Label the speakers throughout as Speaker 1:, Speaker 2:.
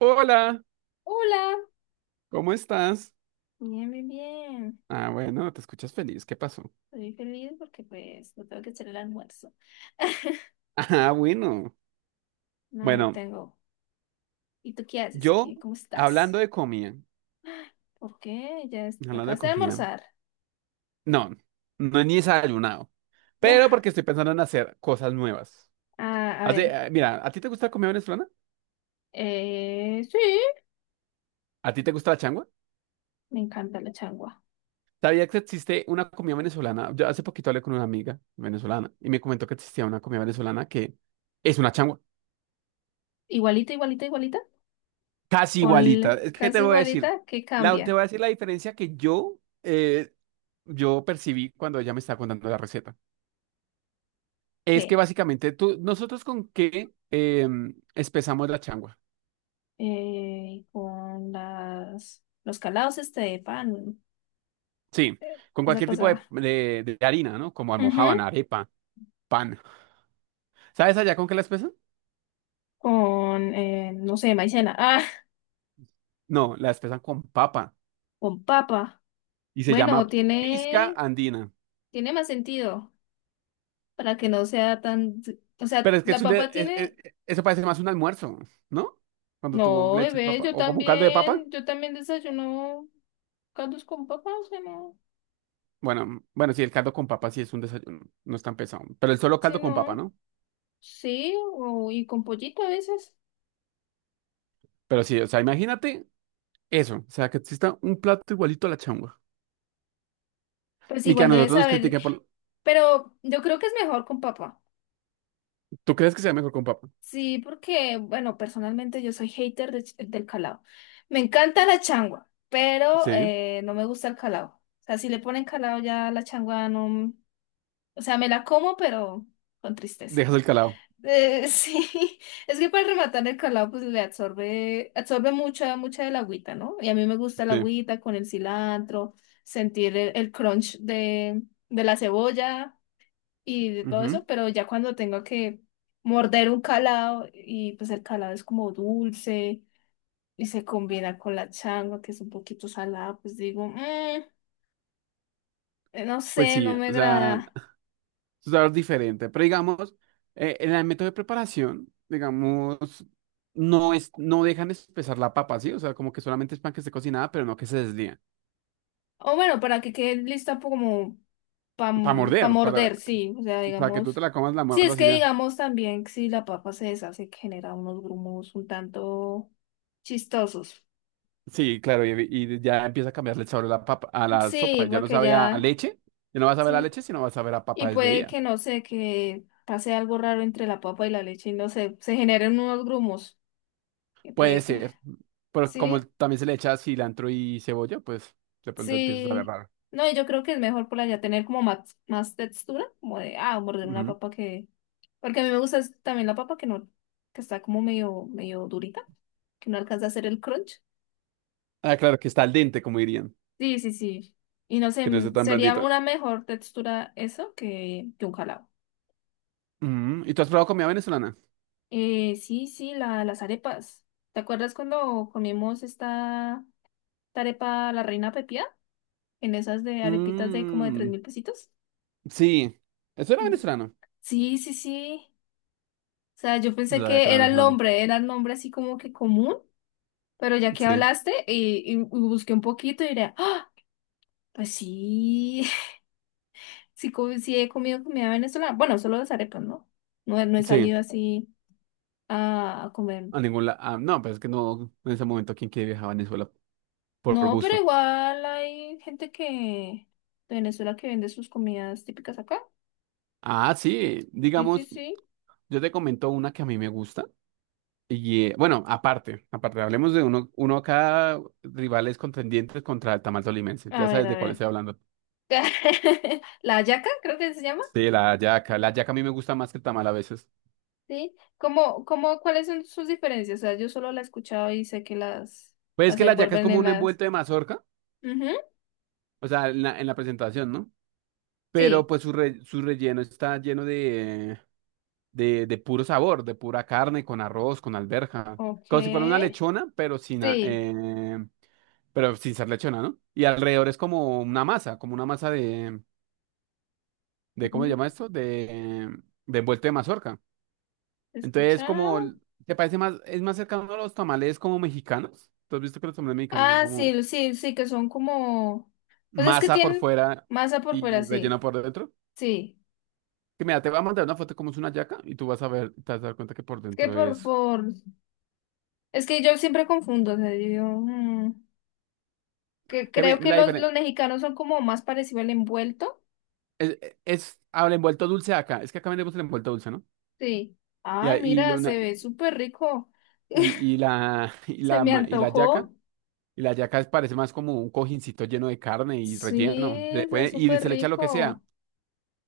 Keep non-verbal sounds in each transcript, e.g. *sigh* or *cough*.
Speaker 1: Hola,
Speaker 2: Hola,
Speaker 1: ¿cómo estás?
Speaker 2: bien, bien, bien.
Speaker 1: Ah, bueno, te escuchas feliz, ¿qué pasó?
Speaker 2: Estoy feliz porque pues no tengo que hacer el almuerzo. *laughs*
Speaker 1: *laughs* Ah, bueno.
Speaker 2: No, no
Speaker 1: Bueno,
Speaker 2: tengo. ¿Y tú qué haces?
Speaker 1: yo
Speaker 2: ¿Qué? ¿Cómo estás?
Speaker 1: hablando de comida,
Speaker 2: ¿Por qué? ¿
Speaker 1: hablando de
Speaker 2: acabaste de
Speaker 1: comida,
Speaker 2: almorzar?
Speaker 1: no, no he ni desayunado, pero
Speaker 2: *laughs*
Speaker 1: porque estoy pensando en hacer cosas nuevas.
Speaker 2: Ah, a
Speaker 1: Hace,
Speaker 2: ver.
Speaker 1: mira, ¿a ti te gusta la comida venezolana?
Speaker 2: Sí,
Speaker 1: ¿A ti te gusta la changua?
Speaker 2: me encanta la changua.
Speaker 1: ¿Sabía que existe una comida venezolana? Yo hace poquito hablé con una amiga venezolana y me comentó que existía una comida venezolana que es una changua,
Speaker 2: Igualita, igualita, igualita.
Speaker 1: casi
Speaker 2: Con
Speaker 1: igualita. Es que te
Speaker 2: casi
Speaker 1: voy a decir,
Speaker 2: igualita, ¿qué
Speaker 1: te
Speaker 2: cambia?
Speaker 1: voy a decir la diferencia que yo... eh, yo percibí cuando ella me estaba contando la receta. Es que
Speaker 2: ¿Qué?
Speaker 1: básicamente tú, nosotros con qué espesamos la changua.
Speaker 2: Con las los calados este de pan,
Speaker 1: Sí, con
Speaker 2: esa
Speaker 1: cualquier tipo
Speaker 2: cosa.
Speaker 1: de harina, ¿no? Como
Speaker 2: Ujú.
Speaker 1: almojábana, arepa, pan. ¿Sabes allá con qué la espesan?
Speaker 2: Con, no sé, maicena. Ah,
Speaker 1: No, la espesan con papa
Speaker 2: con papa.
Speaker 1: y se
Speaker 2: Bueno,
Speaker 1: llama pizca
Speaker 2: tiene,
Speaker 1: andina.
Speaker 2: tiene más sentido para que no sea tan, o sea,
Speaker 1: Pero es que es
Speaker 2: la
Speaker 1: un de-
Speaker 2: papa
Speaker 1: es-
Speaker 2: tiene,
Speaker 1: eso parece más un almuerzo, ¿no? Cuando tú
Speaker 2: no,
Speaker 1: le echas
Speaker 2: bebé,
Speaker 1: papa o como un caldo de papa.
Speaker 2: yo también desayuno caldos con papa, o sea, no,
Speaker 1: Bueno, bueno, sí, el caldo con papa sí es un desayuno, no es tan pesado, pero el solo
Speaker 2: sí,
Speaker 1: caldo con papa,
Speaker 2: no,
Speaker 1: ¿no?
Speaker 2: sí, o, y con pollito a veces,
Speaker 1: Pero sí, o sea, imagínate eso, o sea, que exista un plato igualito a la changua.
Speaker 2: pues
Speaker 1: Y que a
Speaker 2: igual debes
Speaker 1: nosotros nos
Speaker 2: saber,
Speaker 1: critiquen por...
Speaker 2: pero yo creo que es mejor con papa,
Speaker 1: ¿Tú crees que sea mejor con papa?
Speaker 2: sí, porque, bueno, personalmente yo soy hater de del calado, me encanta la changua, pero
Speaker 1: Sí.
Speaker 2: no me gusta el calado, o sea, si le ponen calado ya la changua no. O sea, me la como, pero con tristeza.
Speaker 1: Dejas el calado.
Speaker 2: *laughs* Sí, es que para rematar el calado, pues le absorbe, absorbe mucha, mucha del agüita, ¿no? Y a mí me gusta la
Speaker 1: Sí.
Speaker 2: agüita con el cilantro, sentir el crunch de la cebolla y de todo eso,
Speaker 1: Ujú.
Speaker 2: pero ya cuando tengo que morder un calado y pues el calado es como dulce y se combina con la changua que es un poquito salada, pues digo, "Mm, no
Speaker 1: Pues
Speaker 2: sé,
Speaker 1: sí,
Speaker 2: no me
Speaker 1: o sea,
Speaker 2: agrada".
Speaker 1: es algo diferente. Pero digamos, en el método de preparación, digamos, no es, no dejan espesar la papa, ¿sí? O sea, como que solamente es pan que esté cocinada, pero no que se deslíe.
Speaker 2: O bueno, para que quede lista como para
Speaker 1: Para morder,
Speaker 2: morder, sí. O sea,
Speaker 1: para que tú te
Speaker 2: digamos.
Speaker 1: la comas, la
Speaker 2: Sí, es
Speaker 1: muerdas y
Speaker 2: que
Speaker 1: ya.
Speaker 2: digamos también que si la papa se deshace, que genera unos grumos un tanto chistosos.
Speaker 1: Sí, claro, y ya empieza a cambiarle el sabor a la papa, a la
Speaker 2: Sí,
Speaker 1: sopa. Ya no
Speaker 2: porque
Speaker 1: sabe a
Speaker 2: ya.
Speaker 1: leche, ya no va a saber a
Speaker 2: Sí.
Speaker 1: leche, sino va a saber a
Speaker 2: Y
Speaker 1: papa
Speaker 2: puede
Speaker 1: desleída.
Speaker 2: que no sé, que pase algo raro entre la papa y la leche y no sé, se generen unos grumos. Que
Speaker 1: Puede
Speaker 2: puede que.
Speaker 1: ser, pero como
Speaker 2: Sí.
Speaker 1: también se le echa cilantro y cebolla, pues de pronto empieza a saber
Speaker 2: Sí,
Speaker 1: raro.
Speaker 2: no, y yo creo que es mejor por allá tener como más, más textura, como de, ah, morder una
Speaker 1: Ujú.
Speaker 2: papa que, porque a mí me gusta es también la papa que no, que está como medio, medio durita, que no alcanza a hacer el crunch.
Speaker 1: Ah, claro, que está al dente, como dirían,
Speaker 2: Sí, sí, sí. Y no sé,
Speaker 1: que no esté tan
Speaker 2: sería
Speaker 1: blandita.
Speaker 2: una mejor textura eso que un jalado.
Speaker 1: Ujú. ¿Y tú has probado comida venezolana?
Speaker 2: Sí, sí, la, las arepas. ¿Te acuerdas cuando comimos esta, esta arepa La Reina Pepía? En esas de arepitas de como de tres
Speaker 1: Mm,
Speaker 2: mil pesitos.
Speaker 1: sí, eso era venezolano.
Speaker 2: Sí, sí, sí. O sea, yo
Speaker 1: No
Speaker 2: pensé
Speaker 1: sabía que
Speaker 2: que
Speaker 1: era venezolano.
Speaker 2: era el nombre así como que común, pero ya que
Speaker 1: Sí,
Speaker 2: hablaste y busqué un poquito y diré, ah, pues sí, *laughs* sí, sí he comido comida venezolana. Bueno, solo las arepas, ¿no? No, no he
Speaker 1: sí,
Speaker 2: salido así a comer.
Speaker 1: a ningún lado. No, pues es que no, en ese momento, ¿quién quiere viajar a Venezuela por
Speaker 2: No, pero
Speaker 1: gusto?
Speaker 2: igual hay gente que de Venezuela que vende sus comidas típicas acá.
Speaker 1: Ah, sí,
Speaker 2: Sí, sí,
Speaker 1: digamos,
Speaker 2: sí.
Speaker 1: yo te comento una que a mí me gusta. Y bueno, aparte, aparte, hablemos de uno, cada rivales contendientes contra el tamal tolimense.
Speaker 2: A
Speaker 1: Ya
Speaker 2: ver,
Speaker 1: sabes
Speaker 2: a
Speaker 1: de cuál
Speaker 2: ver.
Speaker 1: estoy hablando.
Speaker 2: *laughs* La hallaca, creo que se llama.
Speaker 1: Sí, la hallaca. La hallaca a mí me gusta más que el tamal a veces.
Speaker 2: ¿Sí? ¿Cómo, cómo, cuáles son sus diferencias? O sea, yo solo la he escuchado y sé que
Speaker 1: Pues es
Speaker 2: las
Speaker 1: que la hallaca es
Speaker 2: envuelven
Speaker 1: como
Speaker 2: en
Speaker 1: un
Speaker 2: las...
Speaker 1: envuelto de mazorca,
Speaker 2: Ujú.
Speaker 1: o sea, en la presentación, ¿no? Pero
Speaker 2: Sí,
Speaker 1: pues su relleno está lleno de puro sabor, de pura carne, con arroz, con alberja.
Speaker 2: ok,
Speaker 1: Como si fuera una lechona,
Speaker 2: sí.
Speaker 1: pero sin ser lechona, ¿no? Y alrededor es como una masa de ¿cómo se
Speaker 2: Ujú.
Speaker 1: llama esto? De envuelto de mazorca. Entonces, como,
Speaker 2: Escuchado.
Speaker 1: ¿te parece más, es más cercano a los tamales como mexicanos? ¿Tú has visto que los tamales mexicanos son
Speaker 2: Ah,
Speaker 1: como
Speaker 2: sí, sí, sí, que son como... Pues es que
Speaker 1: masa por
Speaker 2: tienen
Speaker 1: fuera
Speaker 2: masa por fuera,
Speaker 1: y relleno
Speaker 2: sí,
Speaker 1: por dentro?
Speaker 2: sí.
Speaker 1: Que mira, te voy a mandar una foto como es una yaca y tú vas a ver, te vas a dar cuenta que por
Speaker 2: Es que
Speaker 1: dentro es...
Speaker 2: por... Es que yo siempre confundo, o sea, yo digo, mm, que
Speaker 1: Que
Speaker 2: creo que
Speaker 1: la diferencia
Speaker 2: los mexicanos son como más parecidos al envuelto.
Speaker 1: es, el envuelto dulce acá, es que acá vendemos el envuelto dulce, ¿no?
Speaker 2: Sí.
Speaker 1: Y,
Speaker 2: Ay,
Speaker 1: ahí- y, lo-
Speaker 2: mira, se
Speaker 1: una-
Speaker 2: ve súper rico. *laughs*
Speaker 1: *laughs*
Speaker 2: Se me
Speaker 1: y la yaca.
Speaker 2: antojó.
Speaker 1: Y la yaca es- parece más como un cojincito lleno de carne y
Speaker 2: Sí,
Speaker 1: relleno.
Speaker 2: es
Speaker 1: Y
Speaker 2: súper
Speaker 1: se le echa lo que sea.
Speaker 2: rico.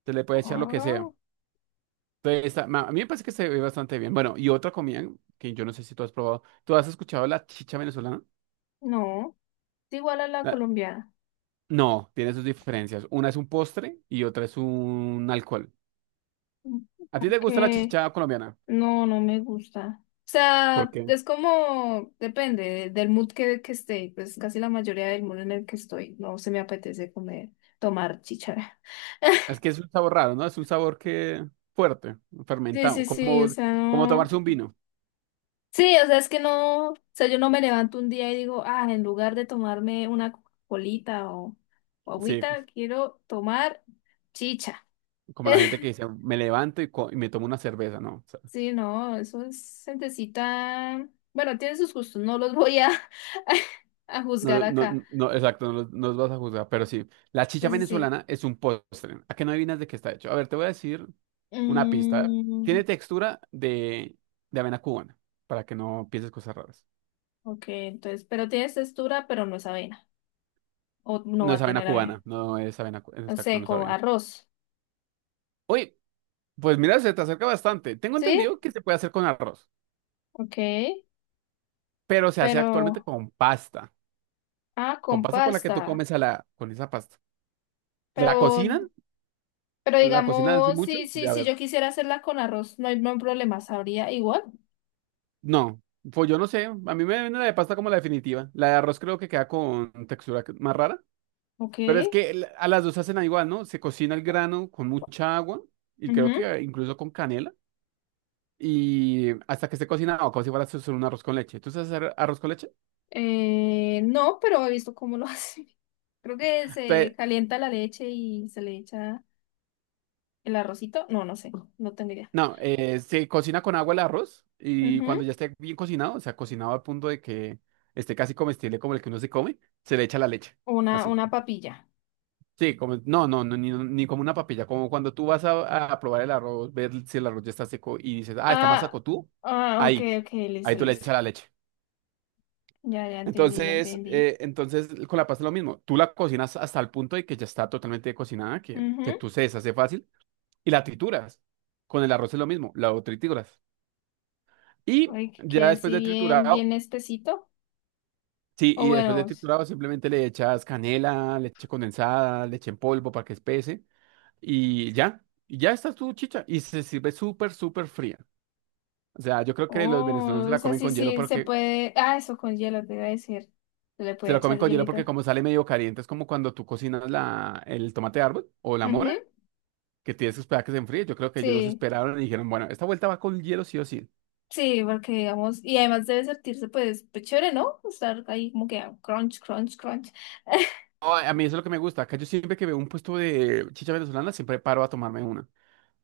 Speaker 1: Se le puede echar lo que sea.
Speaker 2: Ah,
Speaker 1: Entonces, a mí me parece que se ve bastante bien. Bueno, y otra comida que yo no sé si tú has probado. ¿Tú has escuchado la chicha venezolana?
Speaker 2: no, es igual a la
Speaker 1: La-
Speaker 2: colombiana.
Speaker 1: no, tiene sus diferencias. Una es un postre y otra es un alcohol.
Speaker 2: Mm.
Speaker 1: ¿A ti te gusta la
Speaker 2: Que
Speaker 1: chicha colombiana?
Speaker 2: no, no me gusta. O
Speaker 1: ¿Por
Speaker 2: sea,
Speaker 1: qué?
Speaker 2: es como, depende del mood que esté. Pues casi la mayoría del mood en el que estoy. No se me apetece comer, tomar chichara.
Speaker 1: Es
Speaker 2: *laughs*
Speaker 1: que es un sabor raro, ¿no? Es un sabor que fuerte,
Speaker 2: Sí,
Speaker 1: fermentado,
Speaker 2: sí, sí, o
Speaker 1: como,
Speaker 2: sea,
Speaker 1: como
Speaker 2: no.
Speaker 1: tomarse un vino.
Speaker 2: Sí, o sea, es que no. O sea, yo no me levanto un día y digo, ah, en lugar de tomarme una colita o
Speaker 1: Sí,
Speaker 2: agüita, quiero tomar chicha.
Speaker 1: como la gente
Speaker 2: *laughs*
Speaker 1: que dice, me levanto y me tomo una cerveza, ¿no?
Speaker 2: Sí, no, eso es gentecita. Bueno, tiene sus gustos, no los voy a, *laughs* a juzgar
Speaker 1: No, no,
Speaker 2: acá.
Speaker 1: no, no, exacto, no, los no los vas a juzgar, pero sí. La chicha
Speaker 2: Sí, sí, sí.
Speaker 1: venezolana es un postre. ¿A qué no adivinas de qué está hecho? A ver, te voy a decir una pista.
Speaker 2: Mm,
Speaker 1: Tiene textura de avena cubana, para que no pienses cosas raras.
Speaker 2: ok, entonces, pero tiene textura, pero no es avena. O no
Speaker 1: No
Speaker 2: va
Speaker 1: es
Speaker 2: a
Speaker 1: avena
Speaker 2: tener avena.
Speaker 1: cubana, no es avena,
Speaker 2: No
Speaker 1: exacto,
Speaker 2: sé,
Speaker 1: no es
Speaker 2: como
Speaker 1: avena.
Speaker 2: arroz.
Speaker 1: Oye, pues mira, se te acerca bastante. Tengo
Speaker 2: ¿Sí?
Speaker 1: entendido que se puede hacer con arroz,
Speaker 2: Ok,
Speaker 1: pero se hace actualmente
Speaker 2: pero.
Speaker 1: con pasta,
Speaker 2: Ah,
Speaker 1: con
Speaker 2: con
Speaker 1: pasta con la que tú
Speaker 2: pasta.
Speaker 1: comes a la, con esa pasta. ¿La
Speaker 2: Pero,
Speaker 1: cocinan?
Speaker 2: pero
Speaker 1: ¿La cocinan así
Speaker 2: digamos,
Speaker 1: mucho?
Speaker 2: sí, sí,
Speaker 1: De
Speaker 2: si
Speaker 1: haber
Speaker 2: yo quisiera hacerla con arroz, no hay, no hay problema, sabría igual.
Speaker 1: No, pues yo no sé. A mí me viene la de pasta como la definitiva. La de arroz creo que queda con textura más rara.
Speaker 2: Ok.
Speaker 1: Pero es que a las dos hacen igual, ¿no? Se cocina el grano con mucha agua y creo
Speaker 2: Ujú.
Speaker 1: que incluso con canela. Y hasta que esté cocinado, como si fuera solo un arroz con leche. ¿Tú sabes hacer arroz con leche?
Speaker 2: No, pero he visto cómo lo *laughs* hace. Creo que se
Speaker 1: Entonces,
Speaker 2: calienta la leche y se le echa el arrocito. No, no sé, no tengo idea.
Speaker 1: no, se cocina con agua el arroz y
Speaker 2: Ujú.
Speaker 1: cuando ya esté bien cocinado, o sea, cocinado al punto de que esté casi comestible como el que uno se come, se le echa la leche. Así.
Speaker 2: Una papilla.
Speaker 1: Sí, como, no, no, no, ni como una papilla, como cuando tú vas a probar el arroz, ver si el arroz ya está seco y dices, ah, está más
Speaker 2: Ah,
Speaker 1: seco tú,
Speaker 2: ah, ok,
Speaker 1: ahí,
Speaker 2: ok,
Speaker 1: ahí
Speaker 2: listo,
Speaker 1: tú le
Speaker 2: listo.
Speaker 1: echas la leche.
Speaker 2: Ya, ya entendí, ya
Speaker 1: Entonces,
Speaker 2: entendí.
Speaker 1: entonces con la pasta es lo mismo, tú la cocinas hasta el punto de que ya está totalmente cocinada, que
Speaker 2: Ujú.
Speaker 1: tú se deshace fácil y la trituras. Con el arroz es lo mismo, la trituras. Y
Speaker 2: Oye, que quede
Speaker 1: ya después
Speaker 2: así
Speaker 1: de
Speaker 2: bien,
Speaker 1: triturado,
Speaker 2: bien espesito.
Speaker 1: sí,
Speaker 2: O
Speaker 1: y después
Speaker 2: bueno,
Speaker 1: de triturado simplemente le echas canela, leche condensada, leche en polvo para que espese. Y ya está tu chicha. Y se sirve súper, súper fría. O sea, yo creo que los venezolanos se
Speaker 2: oh, o
Speaker 1: la
Speaker 2: sea,
Speaker 1: comen
Speaker 2: sí,
Speaker 1: con hielo
Speaker 2: sí, se
Speaker 1: porque
Speaker 2: puede. Ah, eso con hielo, te iba a decir. Se le puede echar hielito.
Speaker 1: como sale medio caliente, es como cuando tú cocinas el tomate de árbol o la mora,
Speaker 2: Ujú.
Speaker 1: que tienes que esperar que se enfríe. Yo creo que ellos no se
Speaker 2: Sí.
Speaker 1: esperaron y dijeron, bueno, esta vuelta va con hielo sí o sí.
Speaker 2: Sí, porque digamos, y además debe sentirse pues, pues chévere, ¿no? Estar ahí como que ah, crunch, crunch, crunch.
Speaker 1: Ay, a mí eso es lo que me gusta. Acá yo siempre que veo un puesto de chicha venezolana, siempre paro a tomarme una.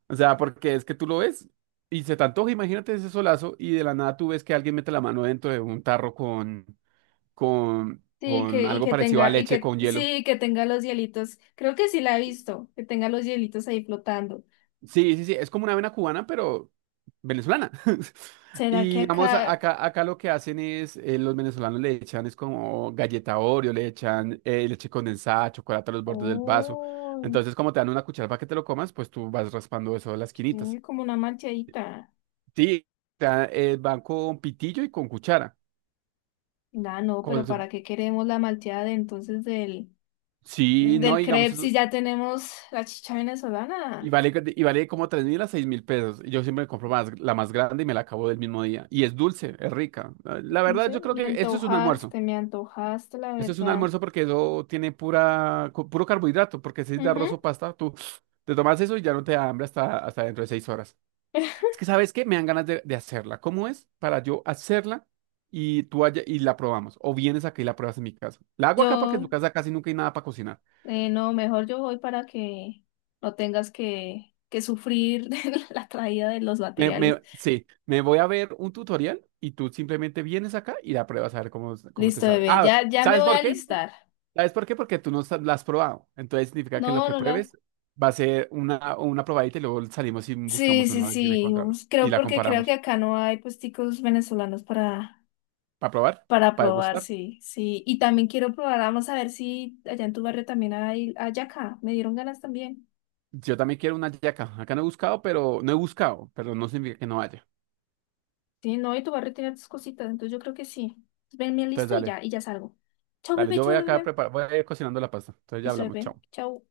Speaker 1: O sea, porque es que tú lo ves y se te antoja, imagínate ese solazo y de la nada tú ves que alguien mete la mano dentro de un tarro con
Speaker 2: Sí,
Speaker 1: con
Speaker 2: que, y
Speaker 1: algo
Speaker 2: que
Speaker 1: parecido a
Speaker 2: tenga, y
Speaker 1: leche
Speaker 2: que,
Speaker 1: con hielo.
Speaker 2: sí, que tenga los hielitos. Creo que sí la he visto, que tenga los hielitos ahí flotando.
Speaker 1: Sí, sí, sí, es como una avena cubana, pero venezolana. *laughs*
Speaker 2: ¿Será que
Speaker 1: Y digamos, a-
Speaker 2: acá?
Speaker 1: acá, acá lo que hacen es, los venezolanos le echan, es como galleta Oreo, le echan leche condensada, chocolate a los bordes del vaso.
Speaker 2: Oh,
Speaker 1: Entonces, como te dan una cuchara para que te lo comas, pues tú vas raspando eso de las quinitas.
Speaker 2: sí, como una malteadita.
Speaker 1: Sí, van con pitillo y con cuchara.
Speaker 2: Ah, no,
Speaker 1: Como
Speaker 2: pero
Speaker 1: si-
Speaker 2: ¿para qué queremos la malteada de entonces del,
Speaker 1: Sí, no,
Speaker 2: del
Speaker 1: digamos,
Speaker 2: crepe si ya tenemos la chicha
Speaker 1: Y
Speaker 2: venezolana?
Speaker 1: vale, y vale como 3.000 a 6.000 pesos. Y yo siempre me compro más, la más grande y me la acabo del mismo día. Y es dulce, es rica. La
Speaker 2: No
Speaker 1: verdad,
Speaker 2: sé,
Speaker 1: yo creo que eso es un almuerzo.
Speaker 2: me antojaste, la
Speaker 1: Eso es un
Speaker 2: verdad.
Speaker 1: almuerzo porque eso tiene pura, puro carbohidrato. Porque si es de arroz
Speaker 2: Ujú.
Speaker 1: o pasta, tú te tomas eso y ya no te da hambre hasta dentro de 6 horas.
Speaker 2: *laughs*
Speaker 1: Es que, ¿sabes qué? Me dan ganas de hacerla. ¿Cómo es para yo hacerla y tú allá y la probamos? O vienes acá y la pruebas en mi casa. La hago acá porque en tu
Speaker 2: Yo.
Speaker 1: casa casi nunca hay nada para cocinar.
Speaker 2: No, mejor yo voy para que no tengas que sufrir *laughs* de la traída de los materiales.
Speaker 1: Sí, me voy a ver un tutorial y tú simplemente vienes acá y la pruebas a ver cómo te
Speaker 2: Listo,
Speaker 1: sabe.
Speaker 2: bebé,
Speaker 1: Ah,
Speaker 2: ya, ya me
Speaker 1: ¿sabes
Speaker 2: voy a
Speaker 1: por qué?
Speaker 2: alistar.
Speaker 1: ¿Sabes por qué? Porque tú no la has probado. Entonces significa que
Speaker 2: No,
Speaker 1: lo que
Speaker 2: no la.
Speaker 1: pruebes va a ser una probadita y luego salimos y
Speaker 2: Sí,
Speaker 1: buscamos
Speaker 2: sí,
Speaker 1: una vez y la
Speaker 2: sí.
Speaker 1: encontramos y
Speaker 2: Creo
Speaker 1: la
Speaker 2: porque creo que
Speaker 1: comparamos.
Speaker 2: acá no hay puesticos venezolanos
Speaker 1: ¿Para probar?
Speaker 2: para
Speaker 1: ¿Para
Speaker 2: probar,
Speaker 1: degustar?
Speaker 2: sí, sí. Y también quiero probar, vamos a ver si allá en tu barrio también hay acá. Me dieron ganas también.
Speaker 1: Yo también quiero una yaca. Acá no he buscado, pero no he buscado, pero no significa que no haya.
Speaker 2: Sí, no, y tu barrio tiene tus cositas, entonces yo creo que sí. Ven, me
Speaker 1: Entonces
Speaker 2: listo
Speaker 1: dale,
Speaker 2: y ya salgo. Chao,
Speaker 1: dale,
Speaker 2: bebé,
Speaker 1: yo voy
Speaker 2: chao,
Speaker 1: acá a
Speaker 2: bebé.
Speaker 1: preparar, voy a ir cocinando la pasta. Entonces ya
Speaker 2: Listo,
Speaker 1: hablamos,
Speaker 2: bebé.
Speaker 1: chao.
Speaker 2: Chao.